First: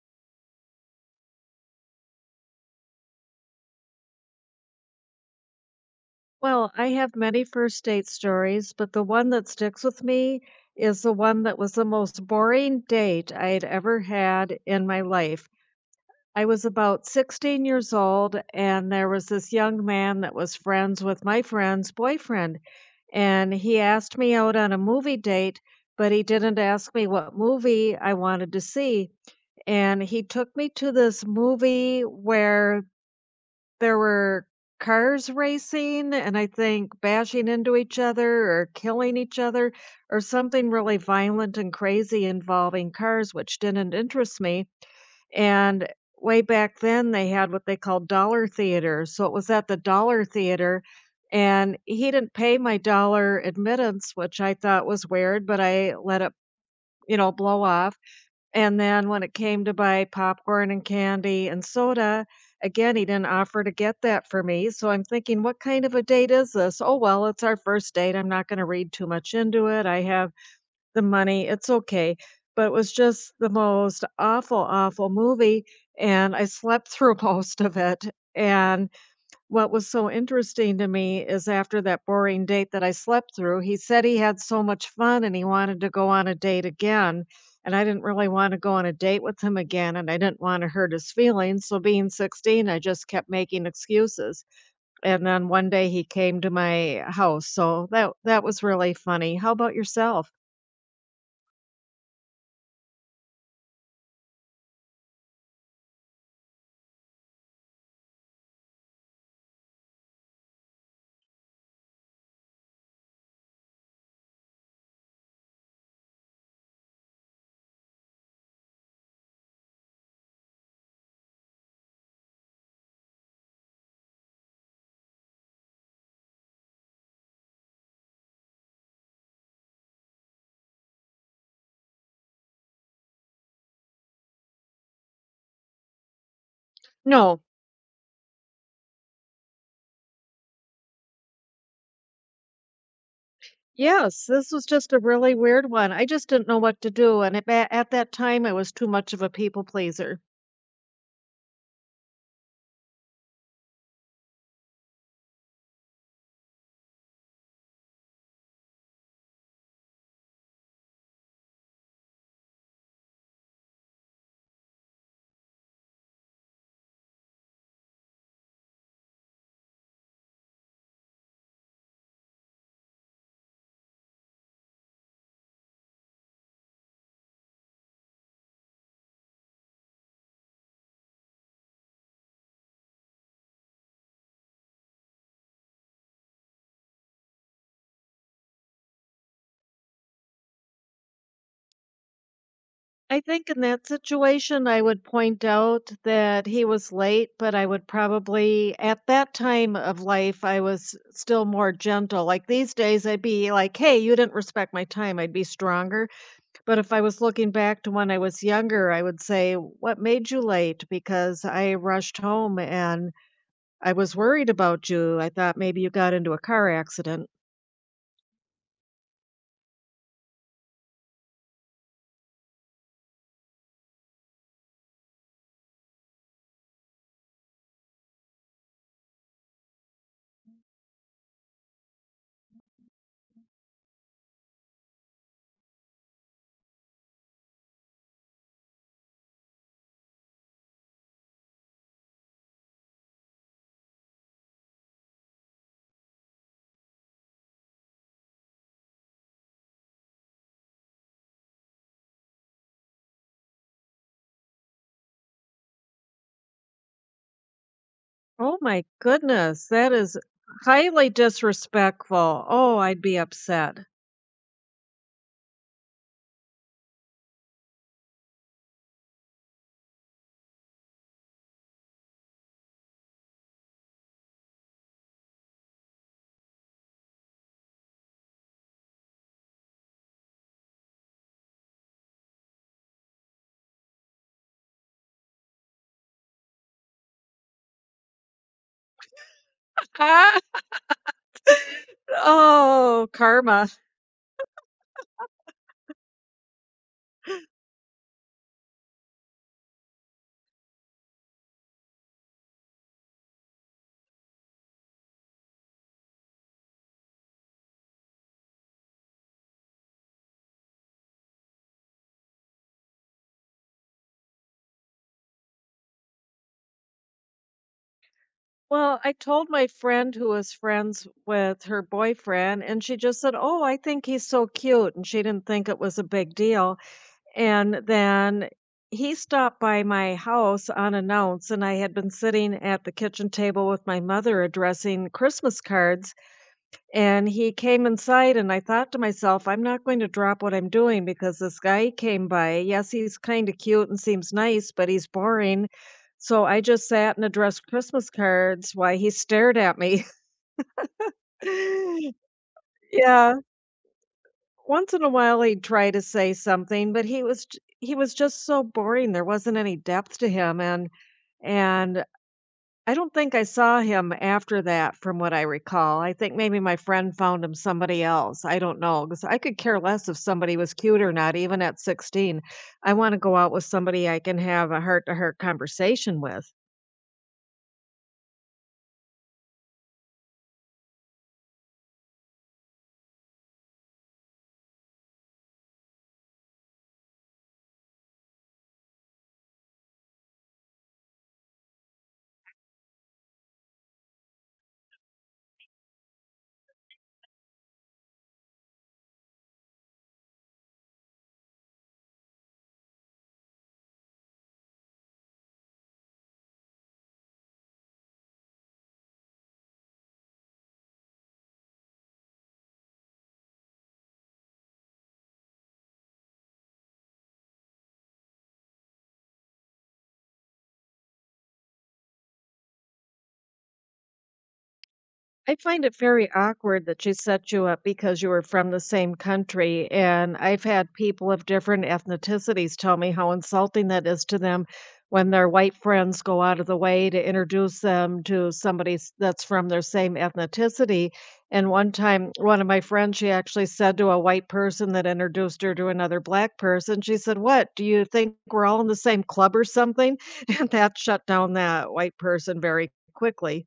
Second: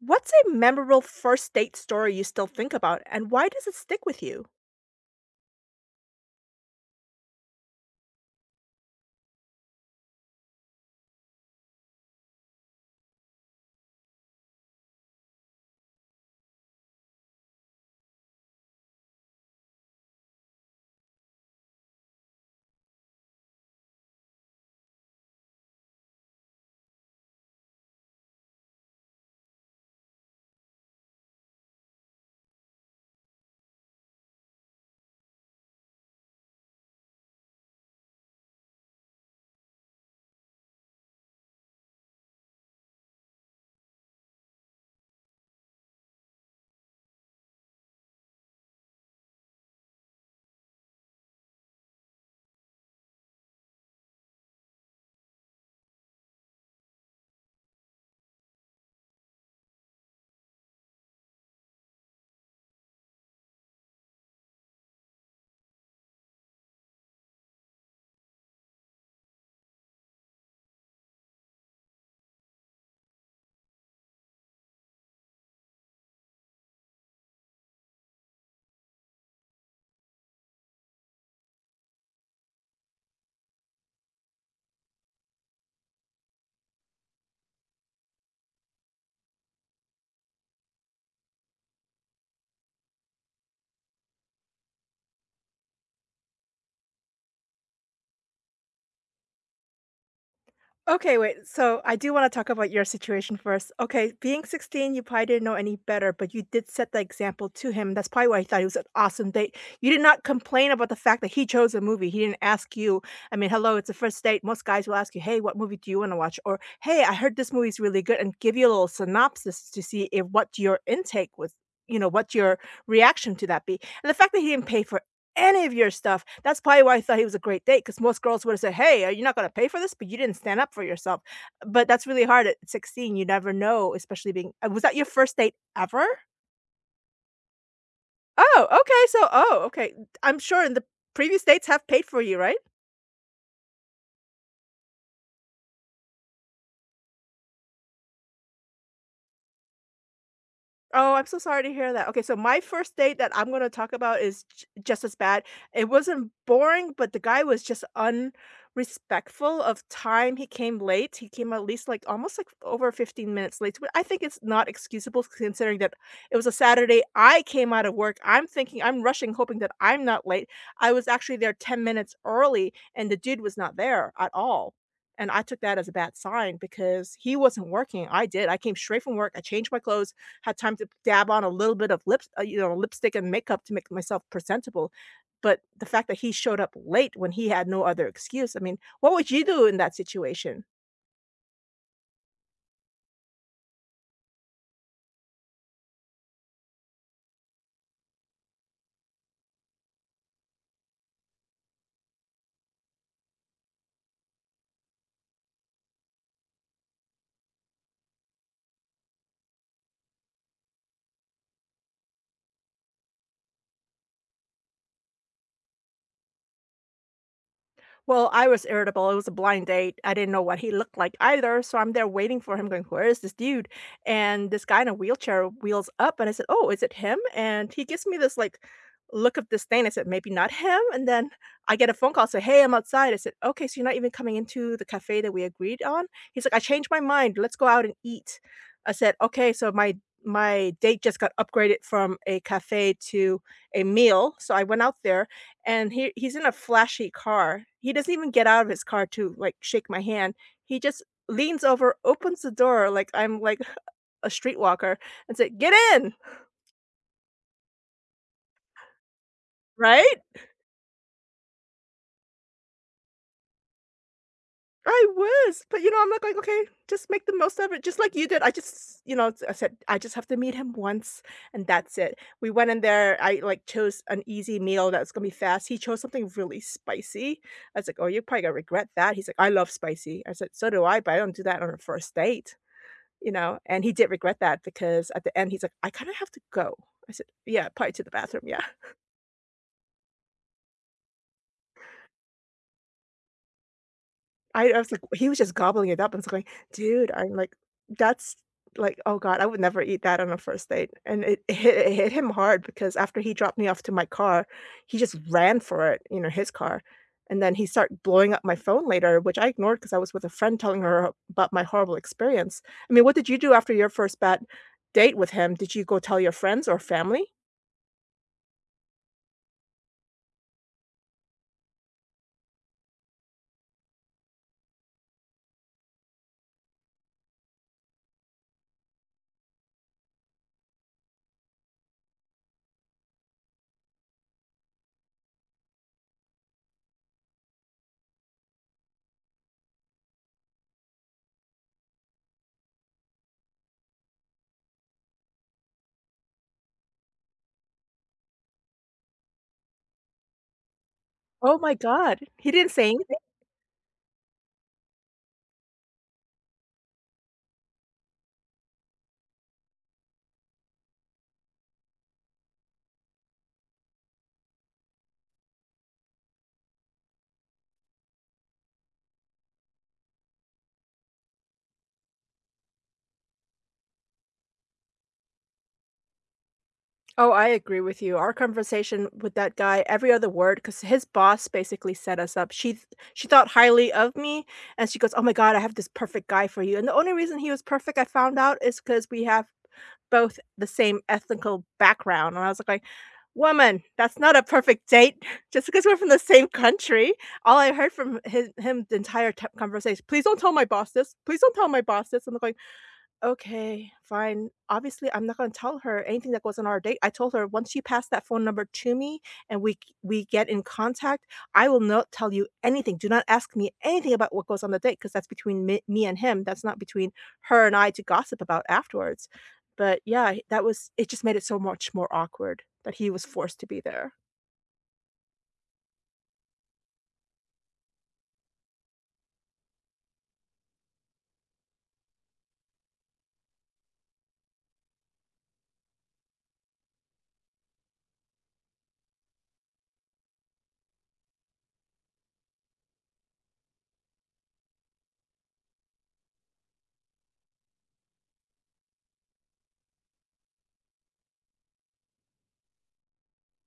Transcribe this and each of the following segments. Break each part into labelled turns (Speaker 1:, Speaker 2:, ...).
Speaker 1: What's a memorable first date story you still think about, and why does it stick with you?
Speaker 2: Well, I have many first date stories, but the one that sticks with me is the one that was the most boring date I had ever had in my life. I was about 16 years old, and there was this young man that was friends with my friend's boyfriend. And he asked me out on a movie date, but he didn't ask me what movie I wanted to see. And he took me to this movie where there were cars racing and I think bashing into each other or killing each other or something really violent and crazy involving cars, which didn't interest me, and way back then, they had what they called dollar theaters, so it was at the dollar theater, and he didn't pay my dollar admittance, which I thought was weird, but I let it, blow off, and then when it came to buy popcorn and candy and soda, again, he didn't offer to get that for me. So I'm thinking, what kind of a date is this? Oh, well, it's our first date. I'm not going to read too much into it. I have the money. It's okay. But it was just the most awful, awful movie. And I slept through most of it. And what was so interesting to me is after that boring date that I slept through, he said he had so much fun and he wanted to go on a date again. And I didn't really want to go on a date with him again, and I didn't want to hurt his feelings. So, being 16, I just kept making excuses. And then one day he came to my house. So, that was really funny. How about yourself?
Speaker 1: Okay, wait. So I do want to talk about your situation first. Okay, being 16, you probably didn't know any better, but you did set the example to him. That's probably why he thought it was an awesome date. You did not complain about the fact that he chose a movie. He didn't ask you. I mean, hello, it's a first date. Most guys will ask you, hey, what movie do you want to watch? Or, hey, I heard this movie's really good, and give you a little synopsis to see if what your intake was. You know what your reaction to that be, and the fact that he didn't pay for any of your stuff. That's probably why I thought he was a great date. Because most girls would've said, "Hey, are you not gonna pay for this?" But you didn't stand up for yourself. But that's really hard at 16, you never know, especially being was that your first date ever?
Speaker 2: No,
Speaker 1: Oh, okay, so oh, okay. I'm sure in the previous dates have paid for you, right?
Speaker 2: yes, this was just a really weird one. I just didn't know what to do. And at that time, I was too much of a people pleaser.
Speaker 1: Oh, I'm so sorry to hear that. Okay, so my first date that I'm gonna talk about is j just as bad. It wasn't boring, but the guy was just unrespectful of time. He came late. He came at least, like, almost, like, over 15 minutes late, but I think it's not excusable considering that it was a Saturday. I came out of work. I'm thinking I'm rushing, hoping that I'm not late. I was actually there 10 minutes early, and the dude was not there at all, and I took that as a bad sign because he wasn't working. I did. I came straight from work. I changed my clothes had time to dab on a little bit of lipstick and makeup to make myself presentable. But the fact that he showed up late when he had no other excuse, I mean, what would you do in that situation?
Speaker 2: I think in that situation, I would point out that he was late, but I would probably at that time of life, I was still more gentle. Like these days, I'd be like, hey, you didn't respect my time. I'd be stronger. But if I was looking back to when I was younger, I would say, what made you late? Because I rushed home and I was worried about you. I thought maybe you got into a car accident.
Speaker 1: Well, I was irritable. It was a blind date. I didn't know what he looked like either. So I'm there waiting for him, going, where is this dude? And this guy in a wheelchair wheels up and I said, oh, is it him? And he gives me this like look of disdain. I said, maybe not him. And then I get a phone call, say, hey, I'm outside. I said, okay, so you're not even coming into the cafe that we agreed on? He's like, I changed my mind. Let's go out and eat. I said, okay, so my date just got upgraded from a cafe to a meal. So I went out there and he's in a flashy car. He doesn't even get out of his car to, like, shake my hand. He just leans over, opens the door like I'm, like, a streetwalker and said, "Get in!"
Speaker 2: Oh my goodness, that
Speaker 1: Right?
Speaker 2: is highly disrespectful. Oh, I'd be upset.
Speaker 1: I was, but, you know, I'm like, "Okay, just make the most of it," just like you did. I just you know, I said, "I just have to meet him once, and that's it." We went in there, I, like, chose an easy meal that was gonna be fast. He chose something really spicy. I was like, "Oh, you're probably gonna regret that." He's like, "I love spicy." I said, "So do I, but I don't do that on a first date." You know, and he did regret that because at the end, he's like, "I kinda have to go." I said, "Yeah, probably to the bathroom, yeah."
Speaker 2: Oh, karma.
Speaker 1: I was like he was just gobbling it up, I was going, "Dude," I'm like, "That's like, oh god, I would never eat that on a first date." And it hit him hard because after he dropped me off to my car, he just ran for it, you know, his car, and then he started blowing up my phone later, which I ignored because I was with a friend telling her about my horrible experience. I mean, what did you do after your first bad date with him, did you go tell your friends or family?
Speaker 2: Well, I told my friend who was friends with her boyfriend, and she just said, "Oh, I think he's so cute," and she didn't think it was a big deal. And then he stopped by my house unannounced, and I had been sitting at the kitchen table with my mother addressing Christmas cards, and he came inside, and I thought to myself, I'm not going to drop what I'm doing because this guy came by. Yes, he's kind of cute and seems nice, but he's boring. So I just sat and addressed Christmas cards while he stared at me.
Speaker 1: Oh my god, he didn't say anything?
Speaker 2: Yeah. Once in a while he'd try to say something, but he was just so boring. There wasn't any depth to him, and I don't think I saw him after that from what I recall. I think maybe my friend found him somebody else, I don't know, because I could care less if somebody was cute or not, even at 16. I wanna go out with somebody I can have a heart-to-heart conversation with.
Speaker 1: Oh, I agree with you. Our conversation with that guy, every other word, because his boss basically set us up. She thought highly of me, and she goes, "Oh my god, I have this perfect guy for you." And the only reason he was perfect, I found out, is because we have both the same ethnical background. And I was like, "Woman, that's not a perfect date. Just because we're from the same country." All I heard from his him the entire t conversation, "Please don't tell my boss this. Please don't tell my boss this." I'm like. Okay, fine. Obviously, I'm not gonna tell her anything that goes on our date. I told her once she passed that phone number to me and we get in contact, I will not tell you anything. Do not ask me anything about what goes on the date because that's between me and him. That's not between her and I to gossip about afterwards. But yeah, that was it just made it so much more awkward that he was forced to be there.
Speaker 2: I find it very awkward that she set you up because you were from the same country. And I've had people of different ethnicities tell me how insulting that is to them when their white friends go out of the way to introduce them to that's from their same ethnicity. And one time, one of my friends, she actually said to a white person that introduced her to another black person, she said, what, do you think we're all in the same club or something? And that shut down that white person very quickly.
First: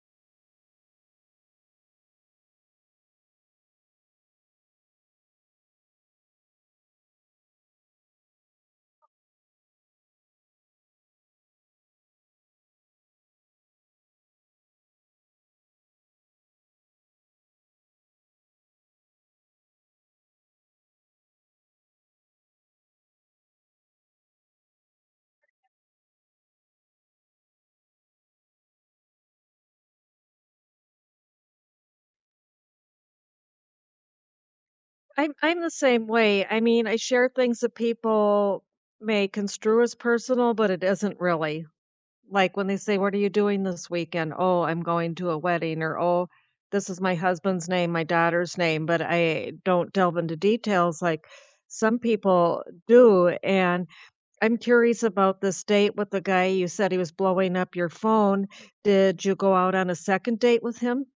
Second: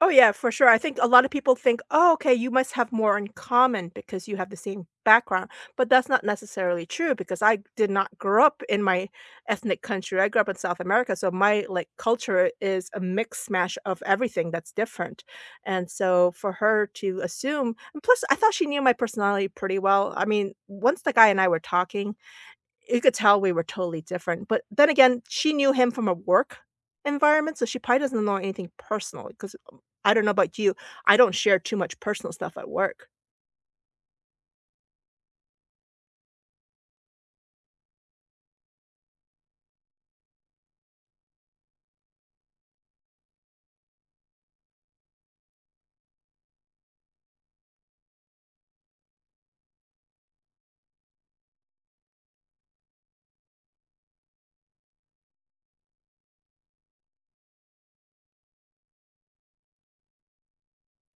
Speaker 1: Oh, yeah, for sure. I think a lot of people think, "Oh, okay, you must have more in common because you have the same background." But that's not necessarily true because I did not grow up in my ethnic country. I grew up in South America, so my, like, culture is a mix mash of everything that's different. And so for her to assume and plus, I thought she knew my personality pretty well. I mean, once the guy and I were talking, you could tell we were totally different, but then again, she knew him from a work environment, so she probably doesn't know anything personal. Because I don't know about you, I don't share too much personal stuff at work.
Speaker 2: I'm the same way. I mean, I share things that people may construe as personal, but it isn't really. Like when they say, "What are you doing this weekend?" "Oh, I'm going to a wedding," or "Oh, this is my husband's name, my daughter's name," but I don't delve into details like some people do. And I'm curious about this date with the guy you said he was blowing up your phone. Did you go out on a second date with him?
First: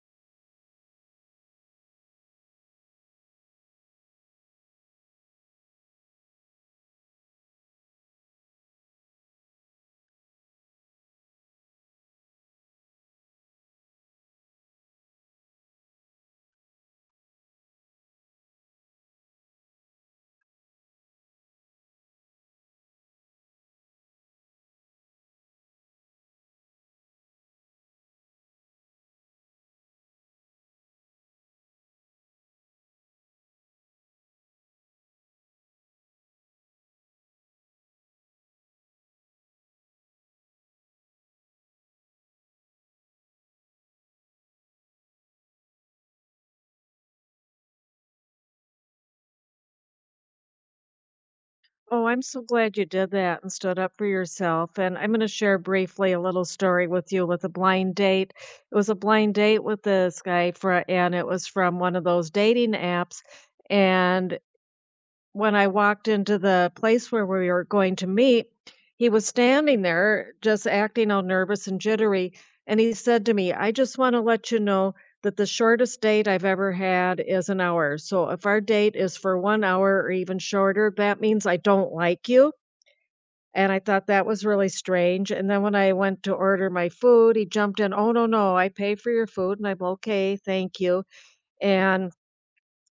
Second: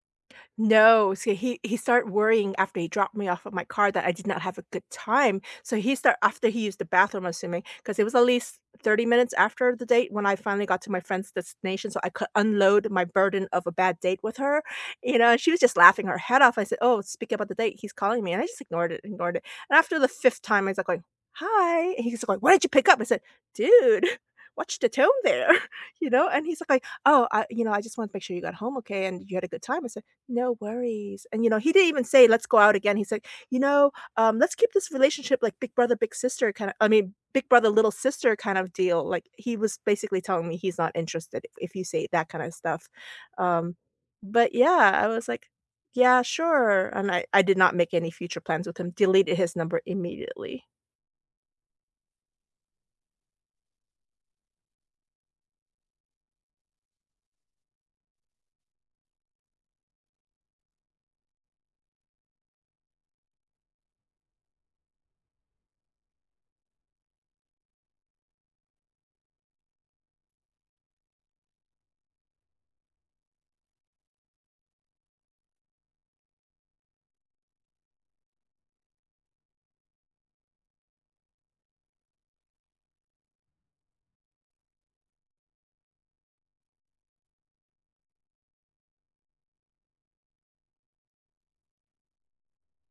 Speaker 1: No, so he started worrying after he dropped me off at my car that I did not have a good time. So he start after he used the bathroom, I'm assuming, because it was at least 30 minutes after the date when I finally got to my friend's destination, so I could unload my burden of a bad date with her. You know, she was just laughing her head off. I said, "Oh, speak about the date. He's calling me," and I just ignored it, ignored it. And after the fifth time, I was like, going, "Hi," and he's like, "Why did you pick up?" I said, "Dude." Watch the tone there, you know? And he's like, "Oh, I, you know, I just want to make sure you got home okay and you had a good time." I said, no worries, and, you know, he didn't even say, "Let's go out again." He said, "You know, let's keep this relationship like big brother, big sister kinda I mean, big brother, little sister kind of deal." Like, he was basically telling me he's not interested if you say that kinda stuff, um, but yeah, I was like, "Yeah, sure," and I did not make any future plans with him, deleted his number immediately.
Speaker 2: Oh, I'm so glad you did that and stood up for yourself. And I'm going to share briefly a little story with you with a blind date. It was a blind date with this guy for, and it was from one of those dating apps. And when I walked into the place where we were going to meet, he was standing there just acting all nervous and jittery. And he said to me, I just want to let you know that the shortest date I've ever had is an hour. So if our date is for one hour or even shorter, that means I don't like you. And I thought that was really strange. And then when I went to order my food, he jumped in, oh, no, no, I pay for your food. And I'm okay, thank you. And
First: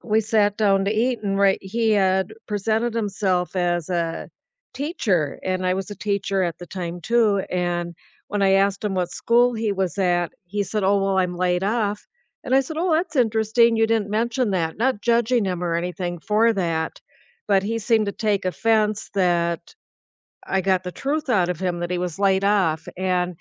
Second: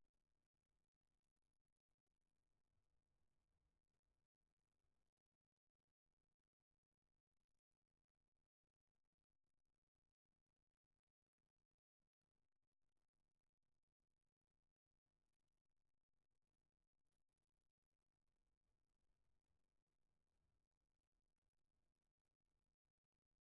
Speaker 2: we sat down to eat and right he had presented himself as a teacher and I was a teacher at the time too, and when I asked him what school he was at, he said, oh, well, I'm laid off. And I said, oh, that's interesting, you didn't mention that, not judging him or anything for that, but he seemed to take offense that I got the truth out of him that he was laid off. And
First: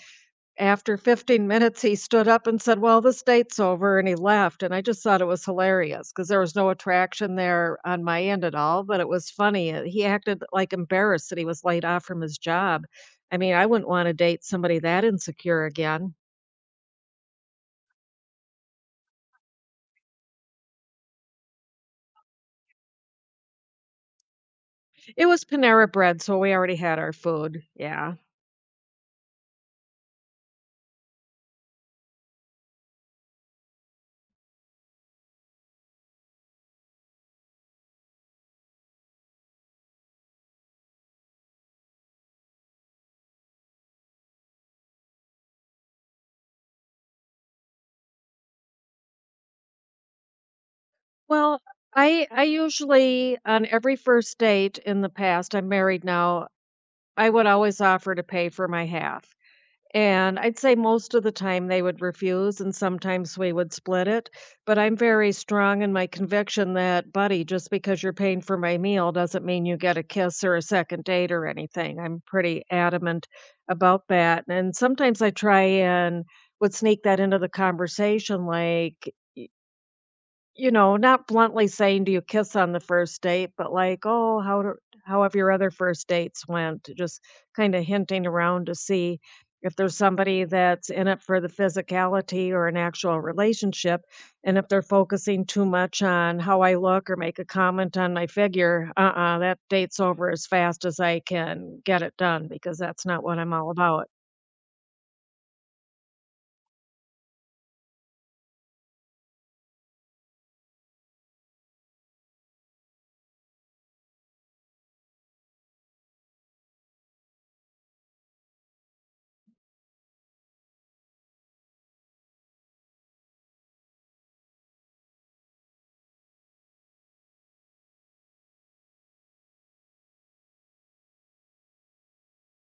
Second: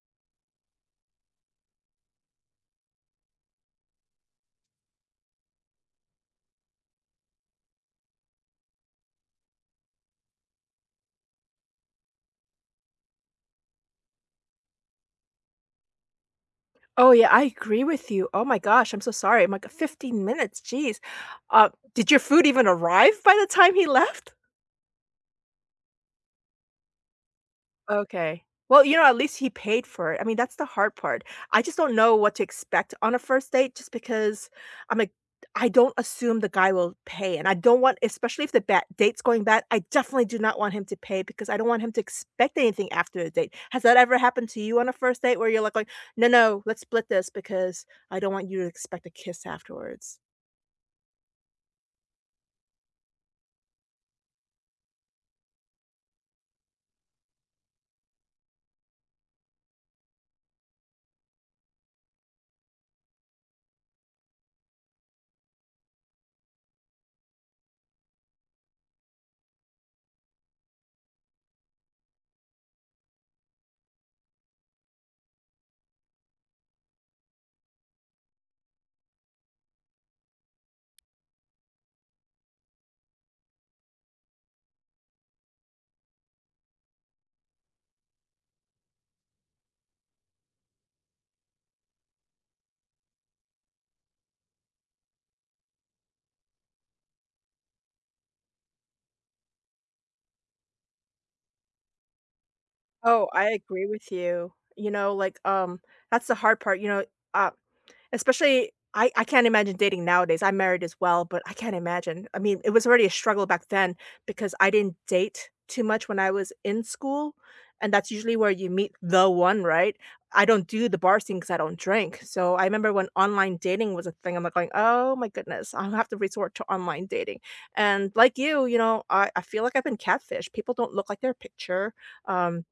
Speaker 2: after 15 minutes, he stood up and said, "Well, this date's over," and he left, and I just thought it was hilarious because there was no attraction there on my end at all, but it was funny, he acted, like, embarrassed that he was laid off from his job. I mean, I wouldn't wanna date somebody that insecure again.
Speaker 1: Oh, yeah, I agree with you. Oh my gosh, I'm so sorry. I'm like, "15 minutes, jeez." Did your food even arrive by the time he left?
Speaker 2: It was Panera Bread, so we already had our food, yeah.
Speaker 1: Okay. Well, you know, at least he paid for it. I mean, that's the hard part. I just don't know what to expect on a first date just because I'm like, I don't assume the guy will pay. And I don't want, especially if the bad date's going bad, I definitely do not want him to pay because I don't want him to expect anything after the date. Has that ever happened to you on a first date where you're like no, no, let's split this because I don't want you to expect a kiss afterwards?
Speaker 2: Well, I usually on every first date in the past, I'm married now, I would always offer to pay for my half. And I'd say most of the time they would refuse, and sometimes we would split it. But I'm very strong in my conviction that, buddy, just because you're paying for my meal doesn't mean you get a kiss or a second date or anything. I'm pretty adamant about that. And sometimes I try and would sneak that into the conversation like, you know, not bluntly saying, "Do you kiss on the first date?" But like, "Oh, how have your other first dates went?" Just kinda hinting around to see if there's somebody that's in it for the physicality or an actual relationship, and if they're focusing too much on how I look or make a comment on my figure, uh-uh, that date's over as fast as I can get it done because that's not
Speaker 1: Oh,
Speaker 2: what
Speaker 1: I
Speaker 2: I'm all
Speaker 1: agree
Speaker 2: about.
Speaker 1: with you. You know, like, that's the hard part. You know, uh, especially I can't imagine dating nowadays, I'm married as well, but I can't imagine. I mean, it was already a struggle back then because I didn't date too much when I was in school, and that's usually where you meet the one, right? I don't do the bar scene because I don't drink, so I remember when online dating was a thing, I'm like going, "Oh my goodness, I'll have to resort to online dating." And like you know, I feel like I've been catfished. People don't look like their picture, um,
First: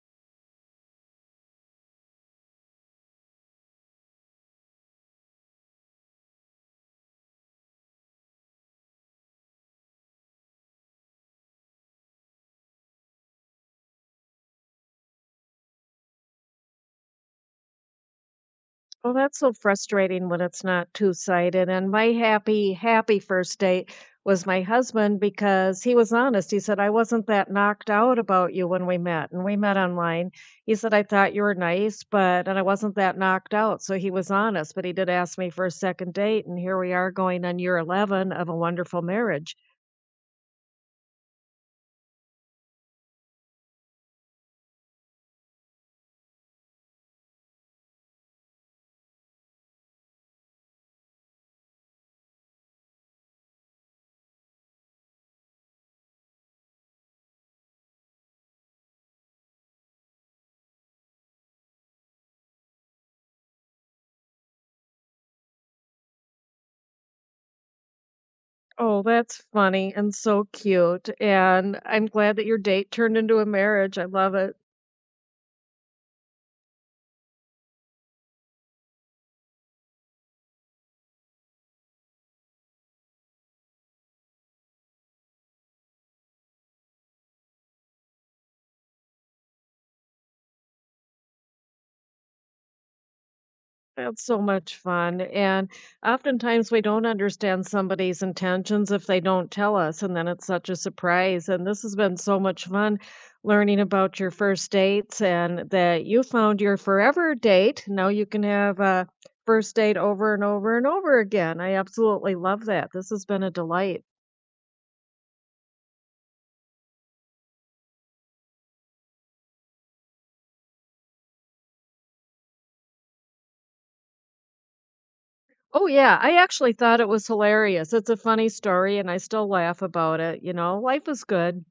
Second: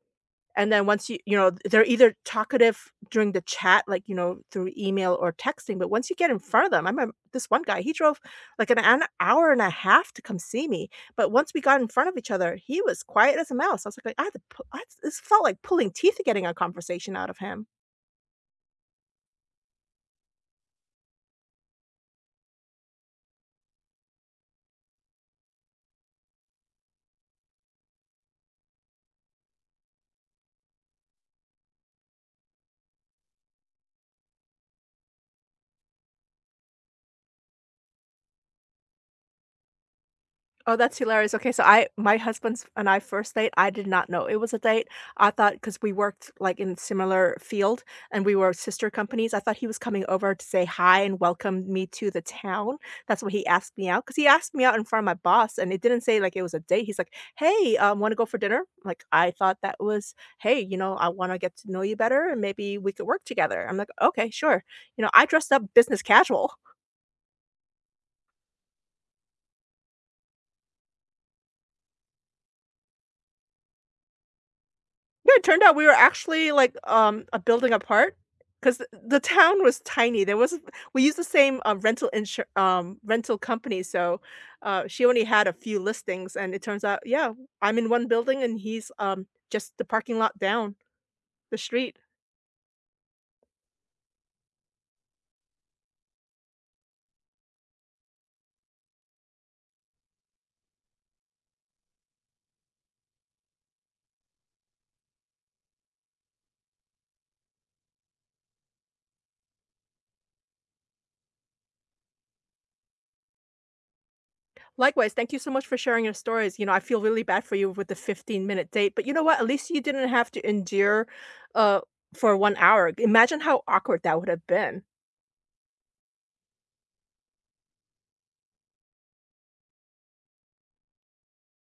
Speaker 1: and then once you they're either talkative during the chat, like, you know, through email or texting, but once you get in front of them I remem this one guy, he drove like an hour and a half to come see me, but once we got in front of each other, he was quiet as a mouse. I was like, I had to pu I had to- this felt like pulling teeth to getting a conversation out of him.
Speaker 2: Well, that's so frustrating when it's not two-sided, and my happy, happy first date was my husband because he was honest. He said, "I wasn't that knocked out about you when we met," and we met online. He said, "I thought you were nice, but" and I wasn't that knocked out, so he was honest, but he did ask me for a second date, and here we are going on year 11 of a wonderful marriage.
Speaker 1: Oh, that's hilarious. Okay, so I my husband's and I first date, I did not know it was a date. I thought because we worked, like, in similar field and we were sister companies, I thought he was coming over to say hi and welcome me to the town. That's why he asked me out. Cause he asked me out in front of my boss, and it didn't say, like, it was a date. He's like, "Hey, wanna go for dinner?" Like, I thought that was, "Hey, you know, I wanna get to know you better, and maybe we could work together." I'm like, "Okay, sure." You know, I dressed up business casual.
Speaker 2: Oh, that's funny and so cute, and I'm glad that your date turned into a marriage. I love it.
Speaker 1: Yeah, it turned out we were actually, like, a building apart, because the town was tiny. There was we used the same, rental company, so, she only had a few listings, and it turns out, yeah, I'm in one building and he's, just the parking lot down the street.
Speaker 2: That's so much fun, and oftentimes we don't understand somebody's intentions if they don't tell us, and then it's such a surprise, and this has been so much fun learning about your first dates and that you found your forever date. Now you can have a first date over and over and over again. I absolutely love that. This has been a delight.
Speaker 1: Likewise, thank you so much for sharing your stories. You know, I feel really bad for you with the 15-minute date, but you know what? At least you didn't have to endure, uh, for 1 hour. Imagine how awkward that would have been.
Speaker 2: Oh, yeah, I actually thought it was hilarious. It's a funny story, and I still laugh about it, you know? Life is good.